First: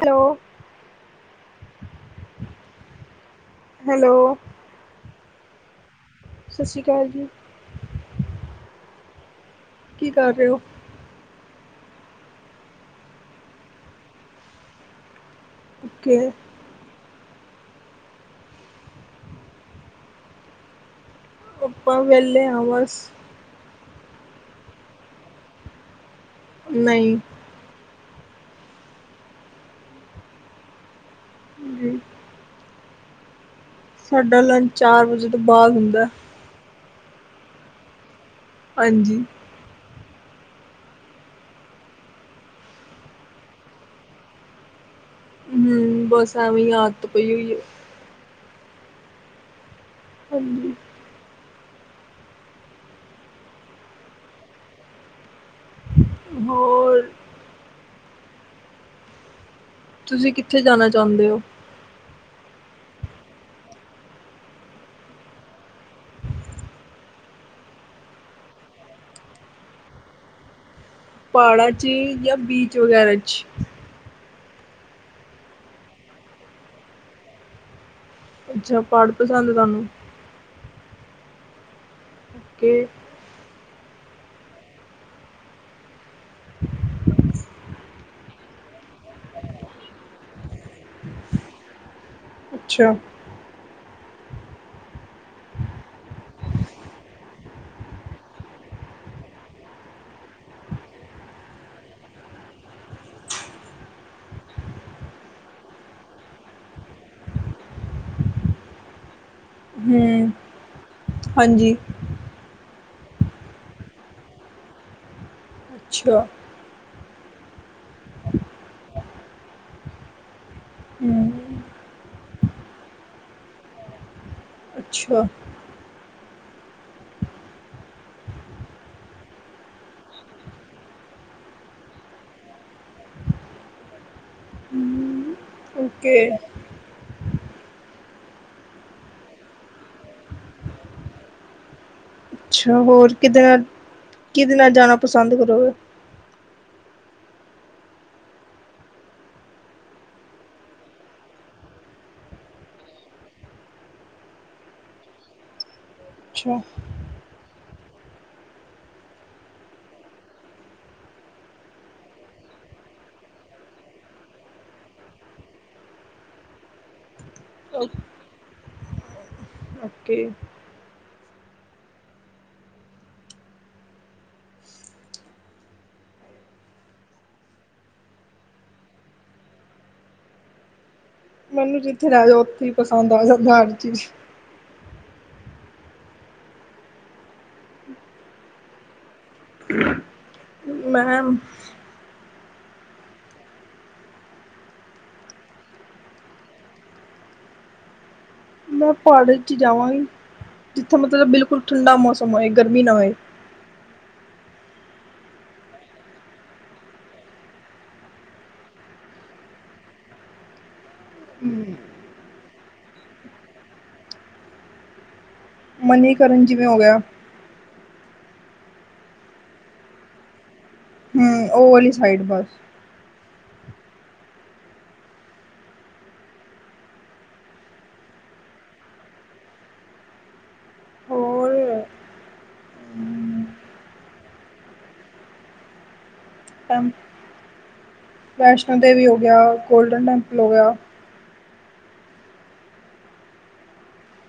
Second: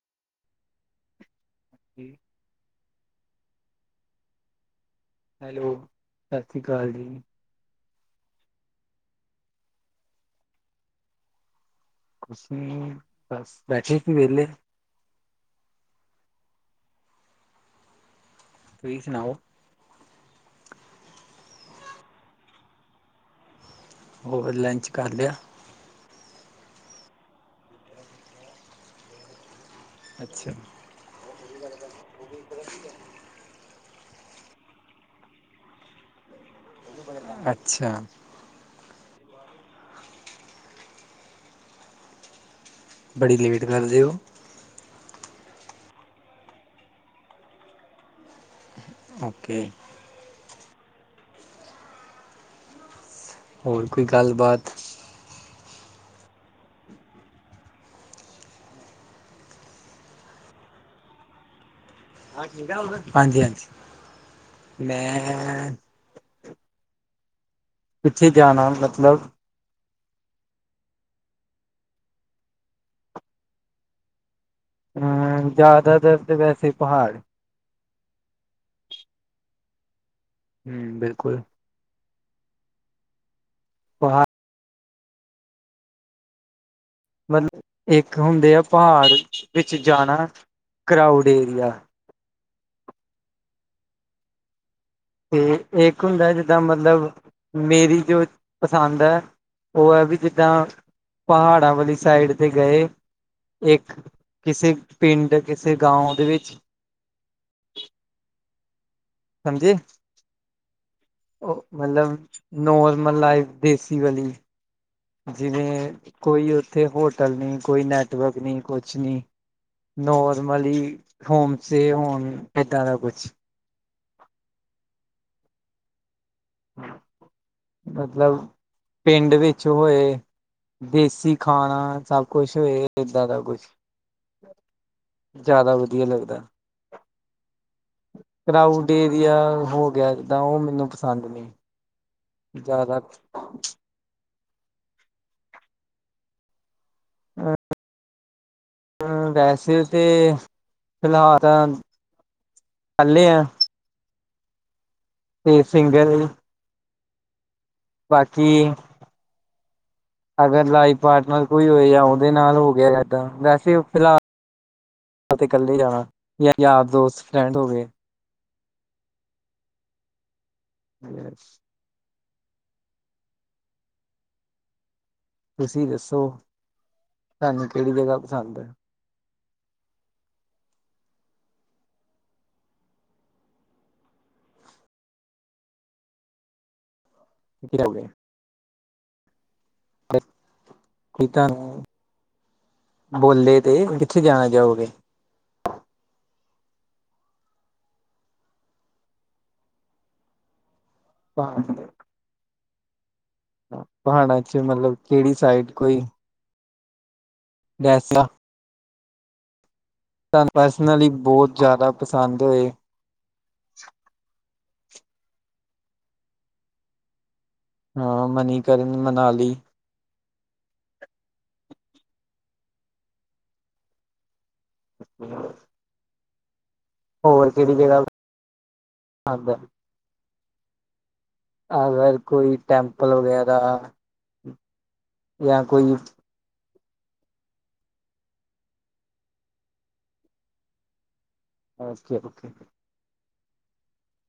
Hello. [unintelligible] Hello. Hello, ਸਾਸੀ ਸਤਿ ਸ਼੍ਰੀ ਕਾਲ ਅਕਾਲ ਜੀ। ਕੀ ਕਾਰ ਰੇ ਓ? ਕੁਸ ਨੀ ਬਾੱਸ, ਬੈਠੇ ਸੀ ਵੇਲੇ। ਓਕੇ। ਤੁਹੀ ਸੁਨਾਓ? ਅਪਾਂ ਵੇਲੇੇ ਆਂ ਵਾੱਸ। ਬ ਹੋਰ ਲੰਚ ਕਰ ਲਿਆ? ਨਈ। ਅੱਛਾ। ਜੀ। ਸਾਡਾ ਲੰਚ ਚਾਰ ਵਜ਼ੇ ਤੋਂ ਬਾਅਦ ਹੁੰਦੈ। ਅੱਛਾ। ਹਾਂਜੀ। ਬੜੀ ਲੇਟ ਕਰਦੇ ਔ। ਹਮ। ਬਸ, ਐਵੇਂ ਈ ਆਦਤ ਪਈ ਹੋਈ ਏ। ਔਕੈ। ਹਾਂਜੀ। ਹੋਰ ਕੋਈ ਗੱਲਬਾਤ? ਹੋਰ ਤੁਸੀਂ ਕਿੱਥੇ ਜਾਣਾ ਚਾੳਦੇ ਔਂ? ' [inaudible] ' ਹਾਂਜੀ-ਹਾਂਜੀ‌। ਮੈਂ ' [inaudible] ਕਿੱਥੇ ਜਾਣਾ, ਮਤਲਬ? ਪਾੜਾਂ 'ਚ ਯਾਂ ਬੀਚ ਵਗ਼ੈਰਾ 'ਚ। ਅਮ। ਜ਼ਿਆਦਾਤਰ ਤੇ ਵੈਸੇ ਪਹਾੜ ਅੱਛਾ, ਪਾੜ ਪਸੰਦ ਤਾਨੂੰ? ਹਮ, ਬਿਲਕੁਲ। ਕਿ ਪਹਾ ' [inaudible] ਮਤਲਬ, ਇੱਕ ਹੁੰਦੇ ਆ ਪਹਾੜ ਵਿੱਚ ਜਾਣਾ, ਕਰਾਊਡ ਏਰੀਆ। ਅੱਛਾ। ਹਮ। ਇੱਕ ਹੁੰਦਾ ਜਿੱਦਾਂ ਮਤਲਬ, ਮੇਰੀ ਜੋ ਪਸੰਦ ਐ। ਓ, ਐ ਵੀ ਜਿੱਦਾਂ ਪਹਾੜਾਂ ਵਾਲੀ ਸਾਈਡ ਤੇ ਗਯੇ। ਇੱਕ ਕਿਸੇ ਪਿੰਡ, ਕਿਸੇ ਗਾਔ ਦੇ ਵਿੱਚ। ਸਮਝੇ। ਹਮ ਔ ਹਾਂਜੀ ਮਲਵ ਨੋਰਮਲ ਲਾਈਫ, ਦੇਸੀ ਵਾਲੀ। ਜਿਵੇਂ ਅੱਛਾ ਕੋਈ ਔ ਥੇ ਹੋਟਲ ਨੀ, ਕੋਈ ਨੈਟਵਰਕ ਨੀ, ਕੁੱਛ ਨੀ। ਨੋਰਮਲੀ ਹੋਮ ਹਮ ਸਏ ਹੋਣ, ਏਦਾਂ ਦਾ ਕੁੱਛ। ਅੱਛਾ। ' [inaudible] ਮਤਲਵ, ਪਿੰਡ ਵਿੱਚ ਹੋਏ। ਦੇਸੀ ਖਾਣਾ ਸਭ ਕੁਛ ਹੋਏ, ਇੱਦਾਂ ਦਾ ਕੁਛ। ਹਮ ਜਾਦਾ ਵਧੀਆ ਓਕੇ ਲੱਗਦੈ। ਕਰਾਊਡ ਏਰੀਆ ਹੋ ਗਿਆ ਜਿੱਦਾਂ, ਔ ਮੈਂਨੂੰ ਪਸੰਦ ਨੀ। ਅੱਛਾ। ਹੋਰ ਕਿਦੇ ਨਾਲ, ਕਿਦੇ ਨਾਲ ਜਾਣਾ ਪਸੰਦ ਕਰੋਗੇ? ' [inaudible] ਅਮ, ਵੈਸੇ ਤੇ ਫਿਲਹਾਲ ਤਾਂ ਕੱਲੇ ਆ। ਤੇ ਸਿੰਗਲ ਹੀ, ਛਾ ਬਾਕੀ ਅਗਰ ਲਾਈਫ ਪਾਰਟਨਰ ਕੋਈ ਹੋਏ ਜਾਂ ਉਹਦੇ ਨਾਲ ਹੋ ਗਿਆ ਇਦਾਂ, ਵੈਸੇ ਫਿਲਹਾਲ ਮੈ ਤੇ ਕੱਲੀ ਜਾਣਾ ਜਾ ਯਾਰ ਦੋਸਤ ਫਰੈਂਡ ਹੋਵੇ। ਓਕੇ। [unintelligible] ਤੁਸੀਂ ਦੱਸੋ, ਤਾਨੂੰ ਕਿਹੜੀ ਜਗਾ ਪਸੰਦ ਐ। ਮੈਨੂੰ ਜਿੱਥੇ ਲੈਹਿ ਜੋ ਉੱਥੇ ਈ ਪਸੰਦ ਆ ਜਾਂਦਾ ਹਰ ਚੀਜ਼। ਕਿੱਥੇ ਰਹਿੰਦੇ ਓ? ਅਗਰ ਮੈਂ, ਕੋਈ ਤਾਨੂੰ, ਬੋਲੇ ਤੇ ਕਿੱਥੇ ਜਾਣਾ ਚਾਹੋਗੇ। ਮੈਂ ਪਹਾੜਾਂ 'ਚ ਜਾਵਾਂਗੀ, ਜਿੱਥੇ ਮਤਲਬ ਬਿਲਕੁਲ ਠੰਡਾ ਮੌਸਮ ਹੋਏ ਗਰਮੀ ਨਾ ਹੋਏ। ਪਹਾੜਾਂ ਚ ਮਤਲਬ ਕੇੜੀ ਸਾਈਡ ਕੋਈ ਵੈਸੇ ਤੁਹਾਨੂੰ ਪਰਸਨਲੀ ਬਹੁਤ ਜ਼ਿਆਦਾ ਪਸੰਦ ਹੋਏ। ਮਨੀਕਰਨ ਜਿਵੇ ਹੋ ਗਿਆ। ਹਾਂ ਮਨੀਕਰਨ, ਮਨਾਲੀ ਹੂੰ ਉਹ ਵਾਲੀ ਸਾਈਡ ਬਸ। [inaudible] ਹੋਰ ਕੇਹੜੀ ਜਗ੍ਹਾ, ‍ਪਸੰਦ ਐ? ਹੋਰ ਅਗਰ ਕੋਈ ਟੈਂਪਲ ਵਗੈਰਾ ਜਾਂ ਕੋਈ ਟੈਂਪ ਵੈਸ਼ਨੂੰ ਦੇਵੀ ਹੋ ਗਿਆ, ਗੋਲਡਨ ਟੈਂਪਲ ਹੋ ਗਿਆ। Okay okay.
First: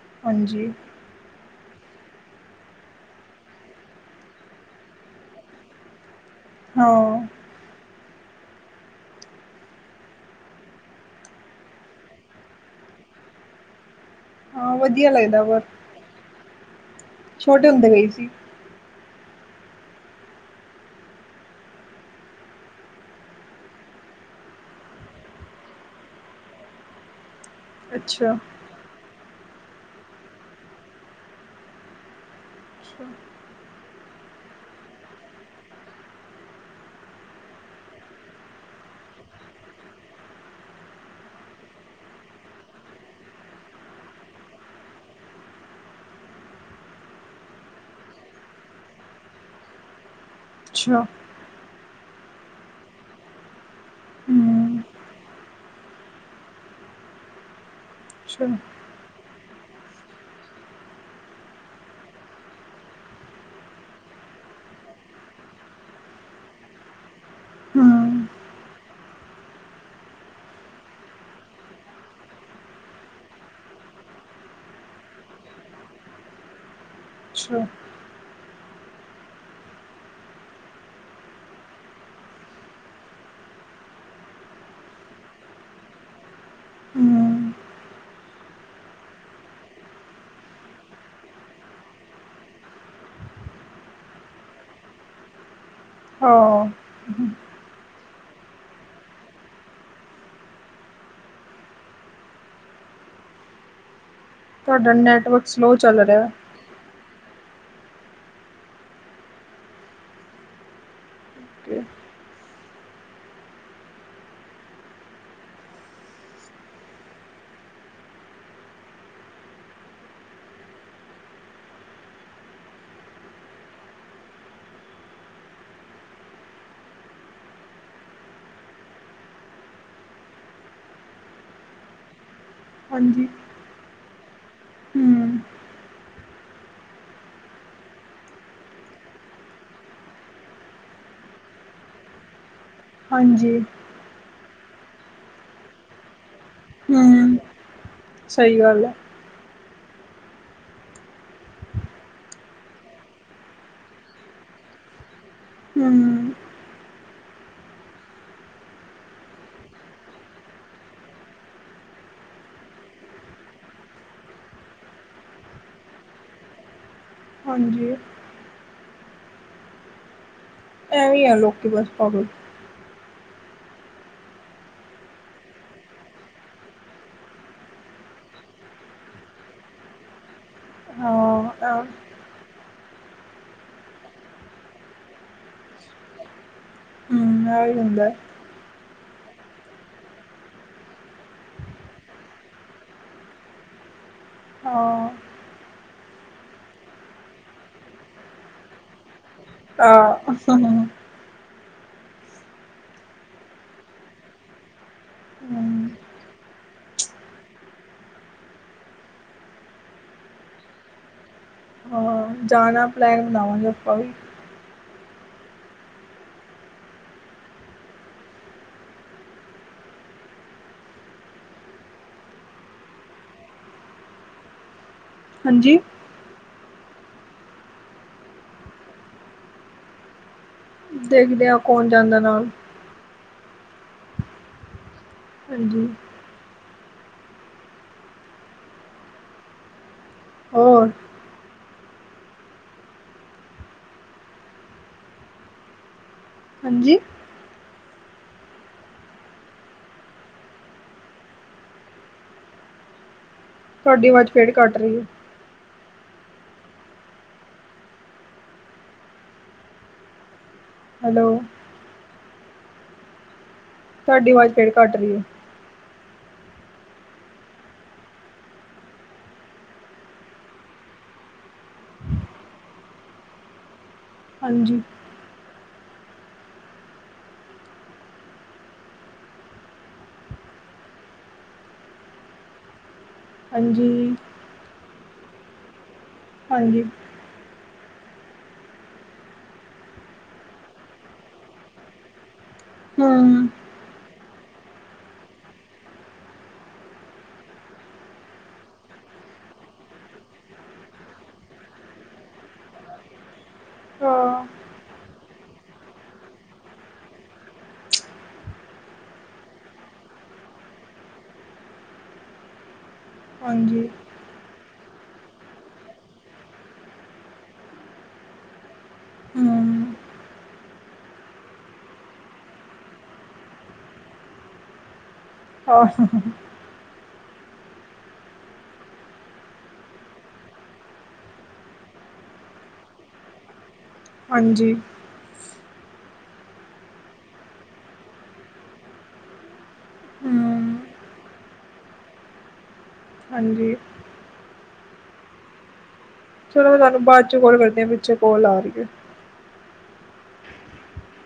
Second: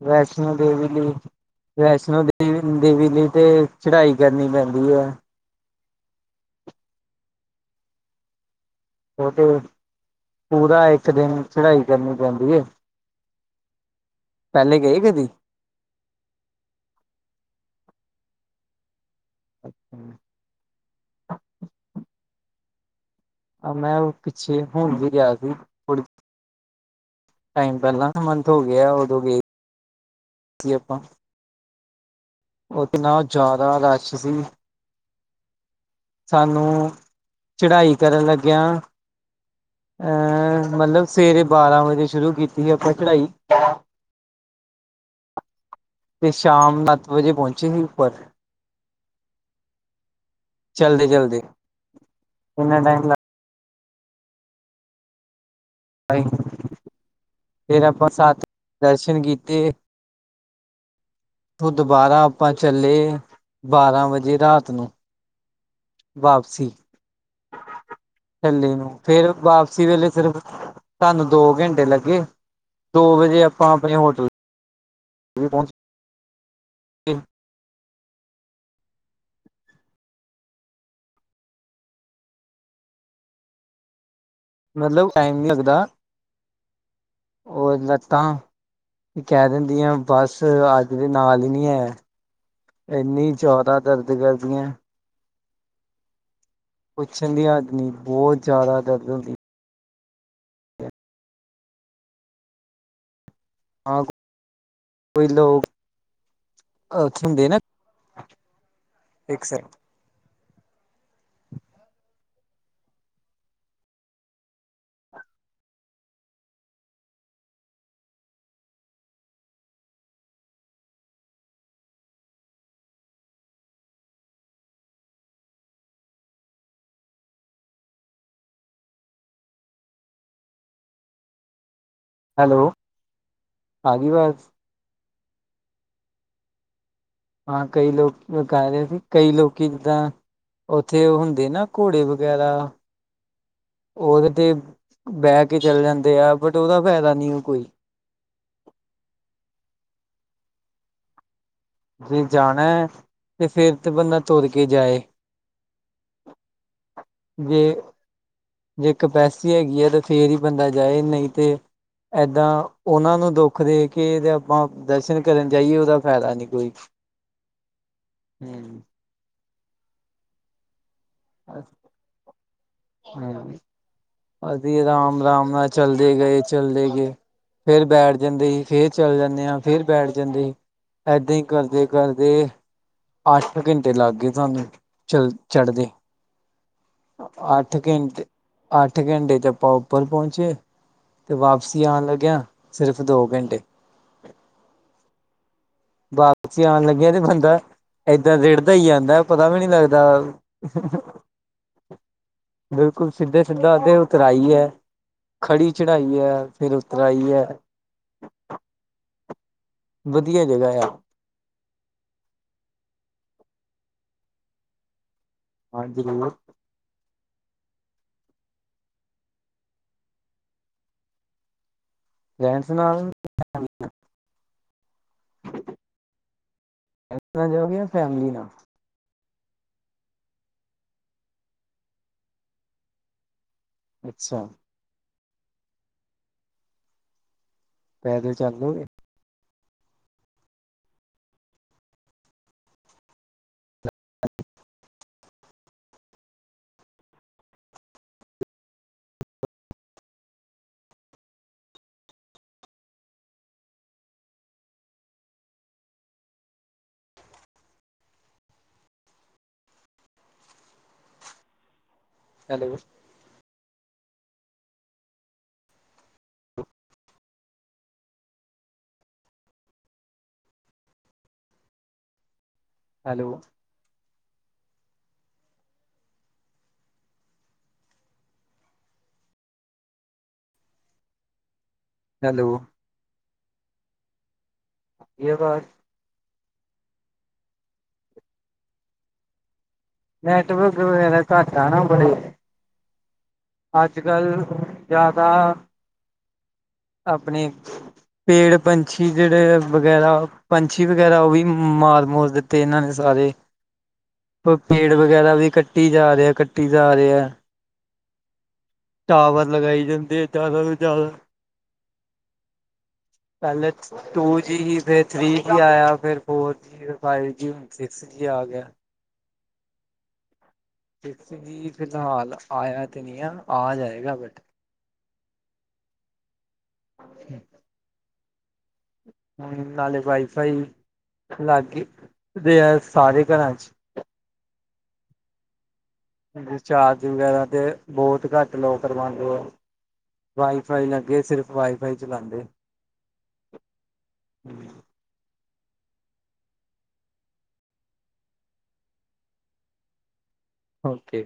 ਵੈਸ਼ਨੂੰ ਹਾਂਜੀ। ਦੇਵੀ ਲਈ ਵੈਸ਼ਨੂੰ ਦੇਵੀ-ਦੇਵੀ ਲਈ ਤੇ ਚੜਾਈ ਕਰਨੀ ਪੈਂਦੀ ਐ। ਹਾਂ। ਉਹ ਤੇ, ਪੂਰਾ ਇੱਕ ਦਿਨ ਚੜਾਈ ਕਰਨੀ ਪੈਂਦੀ ਐ। ਹਾਂ ਗਏ ਵਧੀਆ ਕਦੀ ਲੱਗਦਾ ਪਰ ਛੋਟੇ ਹੁੰਦੇ ਗੇ ਸੀ। ਅੱਛਾ ਜੀ। ਐਵੇ ਨਾ ਮੈ ਪਿੱਛੇ ਹੋਰ ਦੇ ਗਿਆ ਸੀ ਥੋੜੀ ਟਾਈਮ ਪਹਿਲਾਂ ਦਾ ਅੱਛਾ, ਮੰਥ ਹੋ ਗਿਆ ਉਦੋਂ ਗਏ ਸੀ ਆਪਾਂ। ਇਤਨਾ ਅੱਛਾ, ਜ਼ਿਆਦਾ ਰਸ਼ ਸੀ ਸਾਨੂੰ ਚੜ੍ਹਾਈ ਕਰਨ ਲੱਗਿਆ ਅਹ ਮਤਲਬ ਸਵੇਰੇ ਬਾਰਾਂ ਵਜੇ ਸ਼ੁਰੂ ਕੀਤੀ ਸੀ ਆਪਾਂ ਚੜ੍ਹਾਈ ਤੇ ਸ਼ਾਮ ਸੱਤ ਵੱਜੇ ਪਹੁੰਚੇ ਸੀ ਉੱਪਰ। ਅੱਛਾ, ਚਲਦੇ- ਚਲਦੇ ਇਨਾ ਟਾਈਮ ਲੱਗ ਹੂੰ ਟਾਈਮ, ਫਿਰ ਆਪਾਂ ਸੱਤ ਅੱਛਾ, ਵੱਜੇ ਦਰਸ਼ਨ ਕੀਤੇ। ਉਥੋ ਦੁਬਾਰਾ ਆਪਾਂ ਚੱਲੇ ਆ, ਬਾਰਾਂ ਵੱਜੇ ਰਾਤ ਨੂੰ ਵਾਪਸੀ, ਹੂੰ, ਥੱਲੇ ਨੂੰ ਫੇਰ ਵਾਪਸੀ ਵੇਲੇ ਸਿਰਫ ਸਾਨੂੰ ਦੋ ਘੰਟੇ ਲੱਗੇ ਦੋ ਵਜੇ ਆਪਾਂ ਆਪਣੇ ਹੋਟਲ [unintelligible] ਪਹੁੰਚੇ [inaudible] ਅੱਛਾ। ਮਤਲਬ ਟਾਈਮ ਨੀ ਲੱਗਦਾ ਹੂੰ। ਔਰ ਲੱਤਾਂ ਵੀ ਕੈ ਦਿੰਦੀਆਂ ਬਸ ਅੱਜ ਦੇ ਨਾਲ ਨੀ ਐ। ਏਨੀਂ ਚੌਦਾਂ ਦਰਦ ਕਰਦੀਐਂ। ਹਾਂ। ਪੁੱਛਨ ਦੀਆਂ ਆਦਮੀ ਬੋਤ ਜਾਦਾ ਦਰਦ ਹੁੰਦੀਐ। ਆਂ ਤੁਆਡਾ ਨੈੱਟਵਰਕ ਸਲੋ ਚੱਲ ਰਿਐ। [unintelligible] ਹੁੰਦੇ ਨਾ। ਏੱਕ ਸੈਕੰਡ। Okay hello. ਹਾਂਜੀ। ਆਗੀ ਵਾਜ? ਹੂੰ। ਹਾਂ ਕਈ ਲੋਕ ਏ ਕੈ ਰੇ ਸੀ, ਕਈ ਲੋਕੀ ਜਿੱਦਾਂ ਓਥੇ ਓ ਹੁੰਦੇ ਨਾ ਘੋੜੇ ਵਗੈਰਾ ਹਾਂਜੀ। ਓ ਕਿਤੇ ਬੈ ਕੇ ਚੱਲ ਜਾਂਦੇ ਆ ਬਟ ਓਦਾ ਫੈਦਾ ਨੀ ਓ ਕੋਈ। ਸਈ ਗੱਲ ਐ। ਜੇ ਜਾਨੈ ਤੇ ਫੇਰ ਤੇ ਬੰਦਾ ਤੋਰ ਕੇ ਜਾਏ ਹੂੰ। ਜੇ, ਜੇ ਕਪੈਸਟੀ ਹੈਗੀ ਆ ਤਾਂ ਫੇਰ ਈ ਬੰਦਾ ਜਾਏ ਨਈ ਤੇ ਐਦਾਂ ਓਨਾਂ ਨੂੰ ਦੁੱਖ ਦੇ ਕੇ ਤੇ ਆਪਾਂ ਦਰਸ਼ਨ ਕਰਨ ਜਾਈਏ ਓਦਾ ਫੈਦਾ ਨੀ ਕੋਈ। [unintelligible] ਹਾਂਜੀ। ਹੂੰ। ਐਵੀਂ ਐ ਲੋਕੀ ਬਸ ਪਾਗਲ। ਹੂੰ। ਅਸੀ ਰਾਮ-ਰਾਮ ਨਾਲ ਚੱਲਦੇ ਗਏ, ਚੱਲਦੇ ਗੇ। ਫੇਰ ਬੈਠ ਜਾਂਦੇ ਹੀ, ਫੇਰ ਚੱਲ ਜਾਂਨੇ ਆਂ, ਫੇਰ ਬੈਠ ਜਾਂਦੇ ਹੀ। ਹਾਂ ਐਦਾਂ ਈ ਐ ਕਰਦੇ-ਕਰਦੇ ਅੱਠ ਕ ਘੰਟੇ ਲੱਗ ਗਏ ਤੁਆਨੂੰ ਚਲ ਚੜ੍ਹਦੇ। ਹੂੰ ਅ ਅੱਠ ਐਵੇਂ ਹੁੰਦਾ ਹਾਂ ਘੰਟੇ ਅੱਠ ਘੰਟੇ 'ਚ ਆਪਾਂ ਉੱਪਰ ਪਉਂਚੇ ਤੇ ਵਾਪਸੀ ਆਨ ਲੱਗਿਆਾਂ ਸਿਰਫ਼ ਦੋ ਘੰਟੇ ਹਾਂ। ਵਾਪਸੀ ਆਨ ਲੱਗਿਐਂ ਤੇ ਬੰਦਾ ਏਦਾਂ ਰਿੜਦਾ ਈ ਆਦੈ। ਪਤਾ ਵੀ ਨੀ ਹਾਂ ਆ ਲੱਗਦਾ। ਹੂੰ, ਬਿਲਕੁਲ ਸਿੱਧੇ, ਸਿੱਧਾ ਅੱਗਿਓਂ ਉਤਰਾਈ ਐ। ਹਾਂ ਖੜੀ ਚੜ੍ਹਾਈ ਐ ਫੇਰ ਉਤਰਾਈ ਐ। ਵਧੀਆ ਜਗ੍ਹਾ ਐਆ। ਜਾਨਾ ਪਲੈਨ ਬਨਾਵਾਂਗੇ ਆਪਾਂ ਵੀ। ਹਾਂਜੀ [unintelligible] ਫਰੈਂਡਸ ਨਾਲ [unintelligible] ਹਾਂਜੀ। ਫਰੈਂਡਸ ਨਾਲ ਜਾਓਗੇ ਯਾਂ ਫੈਮਲੀ ਨਾਲ? ਦੇਖਦੇ ਆਂ ਕੌਣ ਜਾਂਦਾ ਨਾਲ, ਅੱਛਾ ਹਾਂਜੀ ਪੈਦਲ ਚੱਲ ਲੋਗੇ ਹੋਰ ਹਾਂਜੀ ਤੁਹਾਡੀ ਆਵਾਜ਼ ਫੇੜ ਕਟ ਰਹੀ ਹੈ ਹੈਲੋ, ਹੈਲੋ ਤੁਹਾਡੀ ਆਵਾਜ਼ ਫੇਰ ਕਟ ਰਹੀ ਹੈ, ਹੈਲੋ। ਹਾਂਜੀ। ਹੈਲੋ। ਹਾਂਜੀ। [unintelligible] ਹਾਂਜੀ। ਨੈਟਵਰਕ ਵਗੈਰਾ ਘੱਟ ਆ ਨਾ ਬੜੇ। ਹੂ ਅੱਜਕਲ ਜਿਆਦਾ ਆਪਣੇ ਪੇੜ ਪੰਛੀ ਜਿਹੜੇ ਵਗੈਰਾ ਪੰਛੀ ਵਗੈਰਾ ਉਹ ਵੀ ਮਾਰ ਮੁਰ ਦਿੱਤੇ ਤੇ ਇਹਨਾਂ ਨੇ ਸਾਰੇ, ਹਾਂ ਪੇੜ ਵਗੈਰਾ ਵੀ ਕੱਟੀ ਜਾ ਰਹੇ ਐ, ਕੱਟੀ ਜਾ ਰਹੇ ਐ। ਟਾਵਰ ਲਗਾਈ ਜਾਂਦੇ ਹੈ ਜ਼ਿਆਦਾ ਤੋਂ ਜ਼ਿਆਦਾ ਹਾਂਜੀ ਪੈਲੇਸ ਟੂ ਜੀ ਸੀ, ਫੇਰ ਥ੍ਰਰੀ ਜੀ ਆਇਆ, ਫਿਰ ਫੋਰ ਜੀ ਫੇਰ ਫਾਈਵ ਜੀ ਸਿਕਸ ਜੀ ਆ ਗਿਆ। ਹੂ ਸਿਕਸ ਜੀ, ਫਿਲਹਾਲ ਆਇਆ ਤੇ ਨਹੀਂ ਐ, ਆ ਜਾਏਗਾ ਬਟ। ਆਹ ਨਾਲੇ ਵਾਈ ਫਾਈ ਲਾਗ ਗੀ, ਇਥੇ ਐ ਸਾਰੇ ਘਰਾਂ ਚ। ਹਾਂਜੀ। ਰਿਚਾਰਜ ਵਗੈਰਾ ਤੇ ਬਹੁਤ ਘੱਟ ਲੋਗ ਕਰਵਾਂਦੇ ਐ ਹਮ ਵਾਈਫਾਈ ਲੱਗੇ, ਸਿਰਫ ਵਾਈਫਾਈ ਚਲਾਉਂਦੇ। ਹਾਂਜੀ। ਹਮ [inaudible] ਚਲੋ ਮੈਂ ਤੁਹਾਨੂੰ ਬਾਅਦ ਚੋਂ ਕੋੋਲ ਕਰਦੀ ਹਾਂ, ਪਿਛੇ ਕੋਲ ਆ ਰਹੀ ਹੈ। ਓਕੇ।